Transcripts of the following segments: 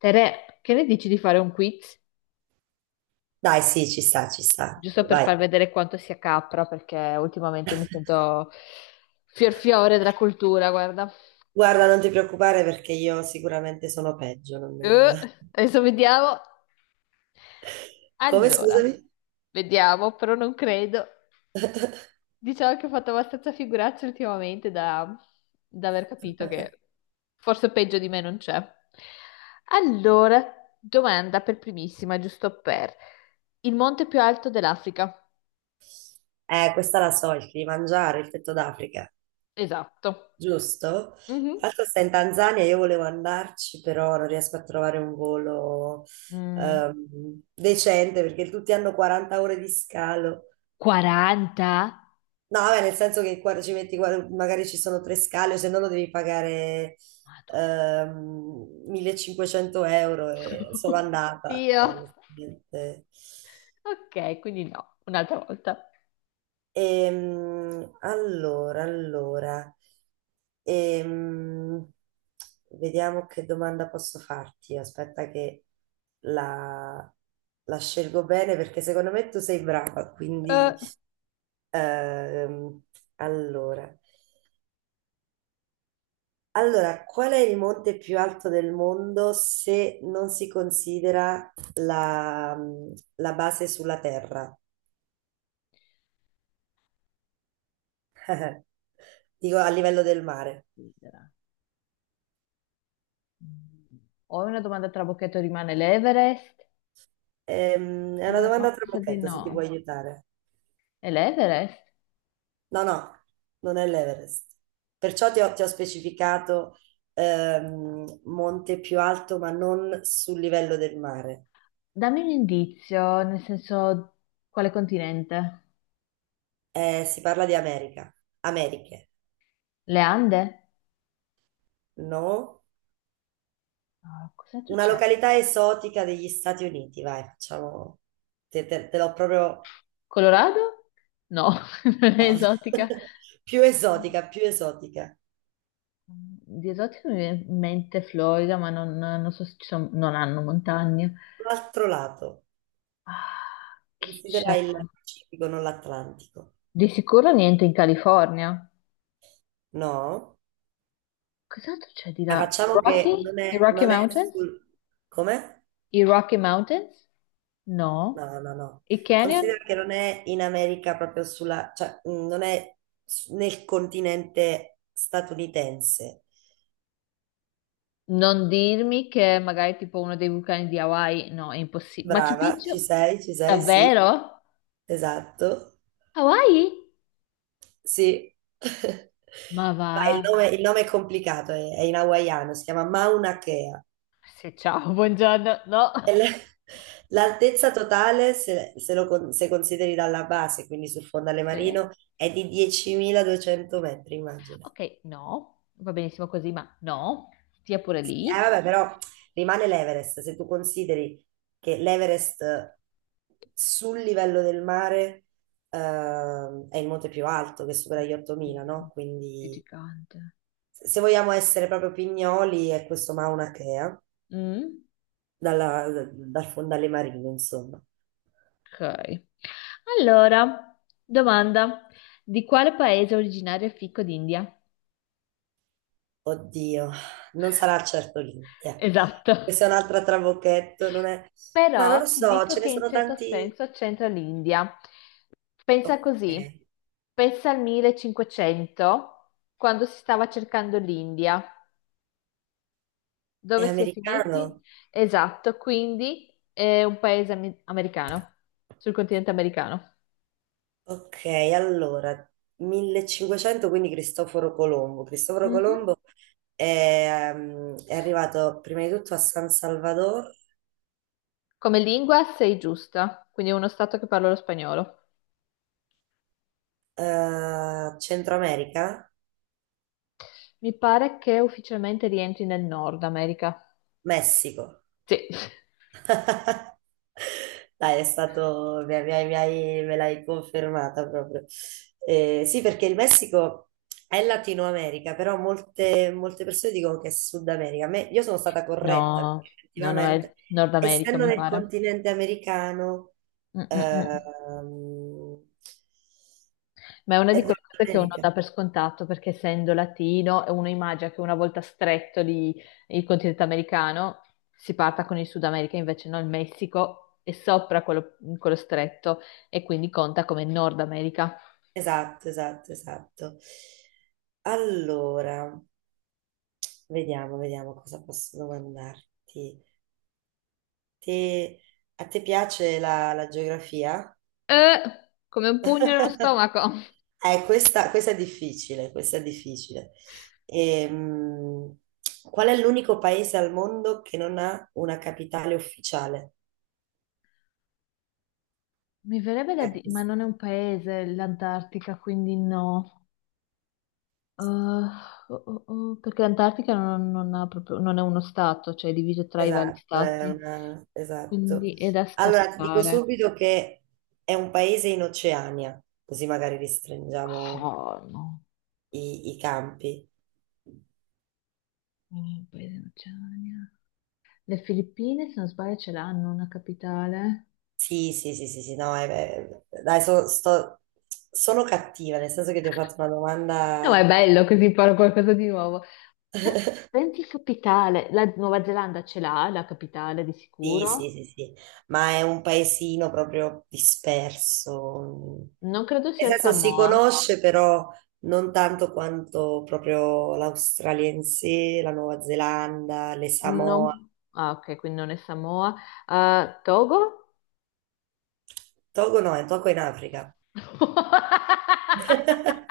Tere, che ne dici di fare un quiz? Dai, sì, ci sta, ci sta. Giusto per Vai. far vedere quanto sia capra, perché ultimamente mi sento fiorfiore della cultura, guarda. Guarda, non ti preoccupare perché io sicuramente sono peggio. Non- Eh, Adesso vediamo. Come, Allora, scusami? vediamo, però non credo. Diciamo che ho fatto abbastanza figuracce ultimamente da aver capito che forse peggio di me non c'è. Allora, domanda per primissima, giusto per il monte più alto dell'Africa. Questa la so, il mangiare, il petto d'Africa, Esatto. giusto? Mhm. Tra l'altro sta in Tanzania, io volevo andarci, però non riesco a trovare un volo Mm, decente perché tutti hanno 40 ore di scalo. 40? No, vabbè, nel senso che ci metti, magari ci sono tre scale, o se no lo devi pagare Madonna. 1.500 euro e solo andata. Dio. E onestamente- Ok, quindi no, un'altra volta. Allora, allora, ehm, vediamo che domanda posso farti. Aspetta che la, la scelgo bene perché secondo me tu sei brava, quindi Eh, ehm, allora. Allora, qual è il monte più alto del mondo se non si considera la base sulla terra? Dico a livello del mare. Considera. Mm. Ho una domanda trabocchetto, rimane l'Everest? È una No. No, domanda a mi sa di trabocchetto no. se ti può aiutare. È l'Everest? No, no, non è l'Everest. Perciò ti ho specificato monte più alto, ma non sul livello del mare. Dammi un indizio, nel senso, quale continente? Si parla di America. Americhe, Le Ande? no? Ah, cos'altro Una c'è? località esotica degli Stati Uniti, vai, facciamo. Te l'ho proprio. Colorado? No, non è No. esotica. Più esotica, più esotica. Di esotico mi viene in mente Florida, ma non so se ci sono, non hanno montagne. L'altro lato. Ah, chi c'è? Considera il Pacifico, non l'Atlantico. Di sicuro niente in California. No? Cos'altro c'è di Ah, là? facciamo che Rocky? non I è, Rocky non è Mountains? sul. Come? I Rocky Mountains? No. No, no, no. I Canyon? Considera che non è in America proprio sulla, cioè non è nel continente statunitense. Non dirmi che magari tipo uno dei vulcani di Hawaii, no, è impossibile. Machu Brava, Picchu? Ci sei, sì. Davvero? Esatto. Hawaii? Sì. Ma va. Vai, il nome è complicato, è in hawaiano, si chiama Mauna Kea. Sì, ciao, buongiorno. No. E l- L'altezza totale, se consideri dalla base, quindi sul fondale Sì. marino, è di 10.200 metri, immagina. Ok, no, va benissimo così, ma no, stia pure lì. Vabbè, però rimane l'Everest. Se tu consideri che l'Everest sul livello del mare, è il monte più alto, che supera gli 8.000, no? Dio, che Quindi gigante. se vogliamo essere proprio pignoli, è questo Maunakea, Mm, dal fondale marino, insomma. ok. Allora, domanda. Di quale paese è originario il fico d'India? Oddio, non sarà certo l'India. Esatto. Questa è un'altra trabocchetto, non è. Ma non lo Però ti so, dico ce che ne in sono certo tanti. senso c'entra l'India. Pensa così, Ok, pensa al 1500, quando si stava cercando l'India. è Dove si è finiti? americano? Esatto, quindi è un paese americano, sul continente americano. Ok, allora, 1500, quindi Cristoforo Colombo. Cristoforo Mhm. Colombo è, è arrivato prima di tutto a San Salvador, Come lingua sei giusta, quindi è uno stato che parla lo spagnolo. Centro America, Mi pare che ufficialmente rientri nel Nord America. Messico. Sì. Dai, è stato, me l'hai confermata proprio. Sì, perché il Messico è Latino America, però molte, molte persone dicono che è Sud America. Io sono stata corretta, perché No, no, no, è effettivamente, il Nord America, essendo mi nel pare. continente americano, Mm, mm, mm. ehm, Ma è una è di Nord quelle cose che uno America. dà per scontato perché essendo latino uno immagina che una volta stretto lì il continente americano si parta con il Sud America, invece no, il Messico è sopra quello stretto e quindi conta come Nord America. Esatto, esatto, esatto. Allora, vediamo, vediamo cosa posso domandarti. Ti- A te piace la geografia? Eh, come un pugno nello stomaco. Questa è difficile, questa è difficile. Ehm, Qual è l'unico paese al mondo che non ha una capitale ufficiale? Mi verrebbe da Eh, dire, ma questa- non è un paese l'Antartica, quindi no. Oh, oh, oh, perché l'Antartica non ha proprio, non è uno stato, cioè è diviso tra i vari esatto, è stati, esatto. quindi è da Allora, ti dico scartare. subito che è un paese in Oceania, così magari restringiamo Oh, no, i campi. oh, paese dell'Oceania. Le Filippine, se non sbaglio, ce l'hanno una capitale. Sì, sì, sì, sì, sì, no, beh, dai, sono cattiva, nel senso che ti ho fatto una No, ma domanda, è bello così imparo qualcosa di nuovo. Da- Pensi capitale. La Nuova Zelanda ce l'ha, la capitale di sì, sicuro. sì, sì, sì, ma è un paesino proprio disperso, Non credo nel sia senso si Samoa. conosce però non tanto quanto proprio l'australiense, la Nuova Zelanda, le Samoa, No. Ah, ok, quindi non è Samoa. Togo? Togo no, è Togo è in Africa.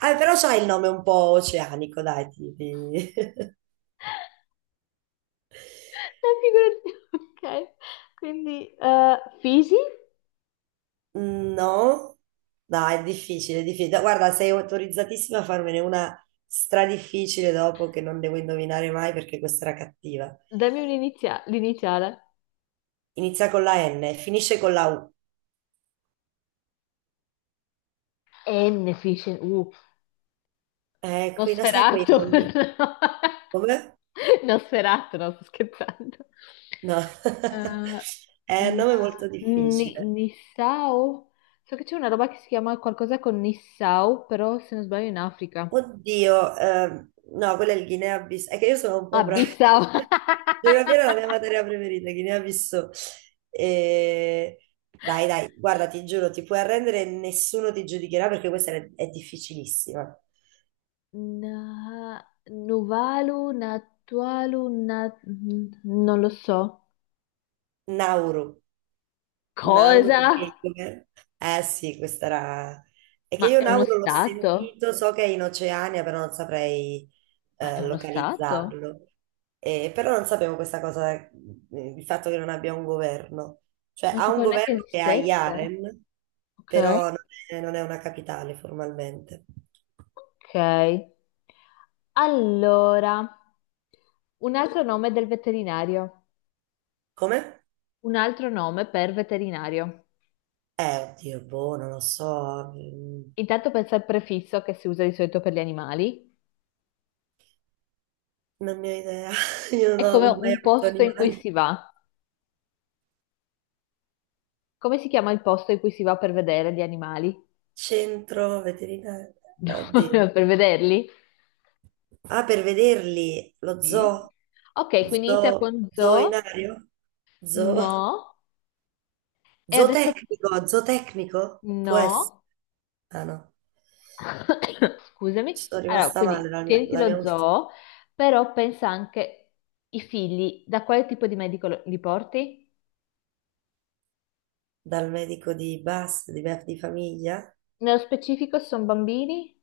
Ah, però c'ha il nome un po' oceanico, dai, tipi. La figura di... Ok, quindi Fiji? No, dai, è difficile, è difficile. Guarda, sei autorizzatissima a farmene una stradifficile dopo che non devo indovinare mai perché questa era cattiva. Dammi l'iniziale. Inizia con la N, e finisce con la U. N Fish and... qui non sai quei Nosferatu. nomi. Come? No. Nosferatu, no, sto scherzando. No. È un nome molto difficile. Nissau? So che c'è una roba che si chiama qualcosa con Nissau, però se non sbaglio in Africa. Oddio, no, quella è il Guinea-Bissau. È che io sono un Ah, po' brava. Bissau. Geografia era la mia materia preferita, Guinea-Bissau. E- Dai, dai, guarda, ti giuro, ti puoi arrendere, e nessuno ti giudicherà perché questa è difficilissima. Na- Nuvalu, Natualu, non lo so. Nauru. Nauro Cosa? perché eh sì, questa era. È che Ma io è uno Nauro l'ho stato? sentito, so che è in Oceania, però non saprei Ma è uno stato? localizzarlo. Però non sapevo questa cosa, il fatto che non abbia un governo. Cioè Non ha un sapevo neanche governo che ha esistesse. Yaren, Ok. però non è una capitale formalmente. Ok. Allora, un altro nome del veterinario. Come? Un altro nome per veterinario. Oddio, boh, non lo so, Intanto pensa al prefisso che si usa di solito per gli animali. non ne ho idea. Io È non come ho mai un avuto posto in cui animali. si va. Come si chiama il posto in cui si va per vedere gli animali? Centro veterinario, oddio. Per vederli? Ah, per vederli, lo zoo, Sì. Ok, quindi inizia zoo, con zoo. zoinario, zoo, No. E adesso zootecnico, zootecnico, può essere. no. Ah no, Scusami. ci sono Allora, rimasta male quindi tieniti la mia lo ultima, zoo, però pensa anche i figli, da quale tipo di medico li porti? dal medico di base, di famiglia, Nello specifico sono bambini?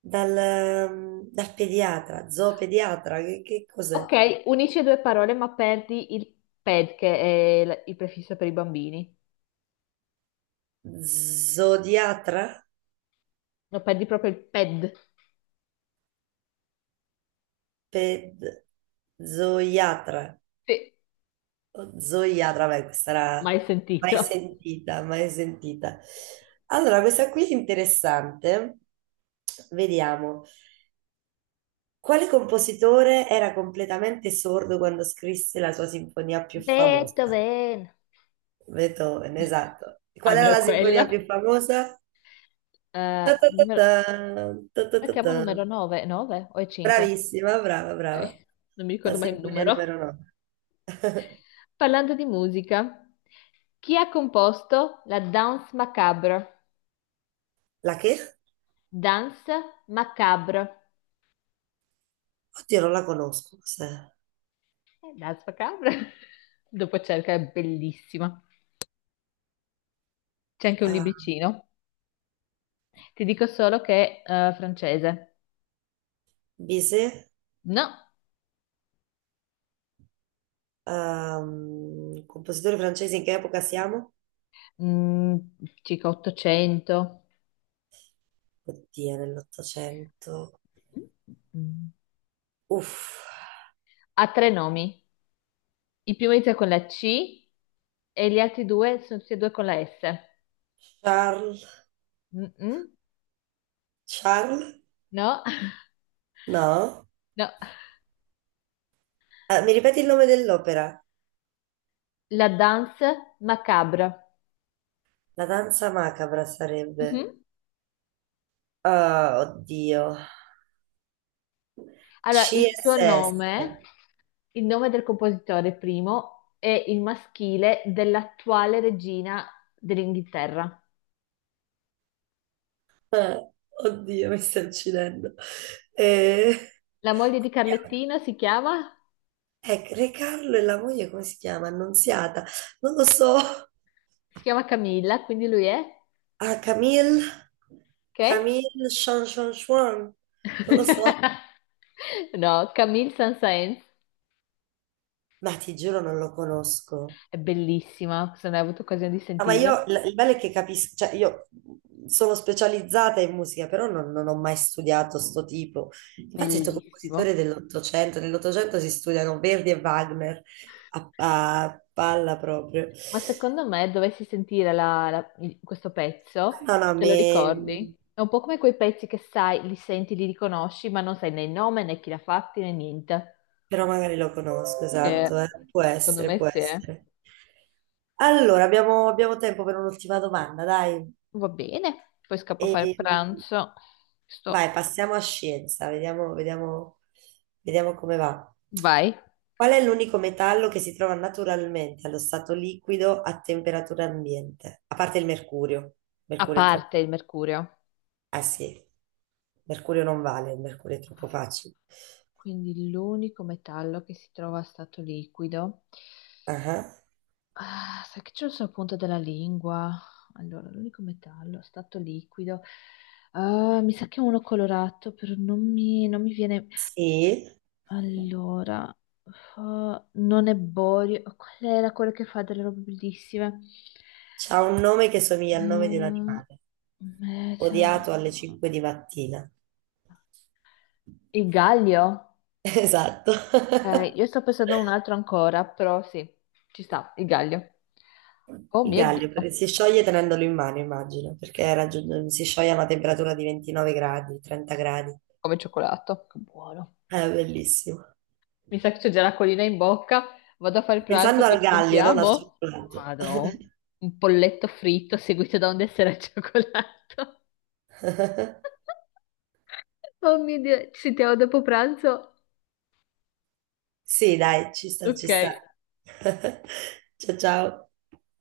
dal pediatra, zoopediatra, che cos'è? Ok, unisci due parole, ma perdi il ped, che è il prefisso per i bambini. Zodiatra? No, perdi proprio il ped. Ped. Zoiatra. Sì, Oh, Zoiatra, beh, questa era mai mai sentito. sentita, mai sentita. Allora, questa qui è interessante. Vediamo. Quale compositore era completamente sordo quando scrisse la sua sinfonia più famosa? Beethoven. Beethoven, esatto. Qual era Almeno la quello. sinfonia più famosa? Ta ta ta Numero... ta, ta ta La ta chiamo ta. numero 9, 9 o è 5? Bravissima, brava, brava. Non mi La ricordo mai il sinfonia numero. numero 9. Parlando di musica, chi ha composto la Danse macabre? La che? Danse macabre. Oddio, non la conosco. Cos'è? Danse macabre? Dopo cerca, è bellissima. C'è anche un Ah, libricino. Ti dico solo che è francese. Bizet? No, Compositore francese, in che epoca siamo? Mm, circa 800. Oddio, nell'Ottocento. Mm. Uff, Ha tre nomi. Il primo inizia con la C e gli altri due sono tutti e due con la S. Charles, Mm-mm. Charles? No, No? no. Mi ripeti il nome dell'opera? La Danse macabre. La danza macabra sarebbe. Mhm. Ah, oddio. Allora, CSS. Il nome del compositore primo, è il maschile dell'attuale regina dell'Inghilterra. Eh, oddio, mi sto uccidendo. Eh, La moglie di come si chiama? Carlettino si chiama? Re Carlo e la moglie, come si chiama? Annunziata. Non lo so. Si chiama Camilla, quindi lui è? Ah, Camille, Ok? Camille Sean Sean Sean, non lo so, No, Camille Saint-Saëns. ma ti giuro non lo conosco. È bellissima, se non hai avuto occasione di Ah, ma sentirla. io, il bello è che capisco, cioè io sono specializzata in musica, però non ho mai studiato sto tipo. Infatti ho detto Bellissimo. compositore dell'Ottocento, nell'Ottocento si studiano Verdi e Wagner a palla proprio. Ma secondo me dovessi sentire questo Ah, pezzo, no, no, te lo ricordi? È un po' come quei pezzi che sai, li senti, li riconosci, ma non sai né il nome né chi l'ha fatti né niente. però magari lo conosco, esatto, Che eh. Può secondo essere, può me sì. Eh. essere. Allora, abbiamo tempo per un'ultima domanda, dai. Va bene, poi scappo a fare il E, pranzo. Sto... vai, passiamo a scienza, vediamo, vediamo, vediamo come va. Vai. Qual è l'unico metallo che si trova naturalmente allo stato liquido a temperatura ambiente? A parte il mercurio. A Mercurio è parte troppo. il mercurio. Ah sì, mercurio non vale, il mercurio è troppo facile. Quindi l'unico metallo che si trova a stato liquido. Ah, Ah, sai che c'è sul punto della lingua. Allora, l'unico metallo, stato liquido. Ah, mi sa che è uno colorato, però non mi viene. sì. Allora, non è borio. Qual era quello che fa delle robe bellissime? C'ha un nome che somiglia al nome di un Ah, animale, meta- odiato alle ah. 5 di mattina. Il Gallio? Esatto. Ok, io sto pensando a un altro ancora, però sì, ci sta, il Gallio. Oh Il mio Dio, gallio perché si scioglie tenendolo in mano, immagino, perché si scioglie a una temperatura di 29 gradi, 30 gradi. come cioccolato, che buono. È bellissimo. Mi sa che c'è già la colina in bocca. Vado a fare pranzo, Pensando poi al ci gallio, non al sentiamo. cioccolato. Madò. Un polletto fritto seguito da un dessert al cioccolato. Oh mio Dio, ci sentiamo dopo pranzo. Sì, dai, ci sta, ci Ok. sta. Ciao, ciao.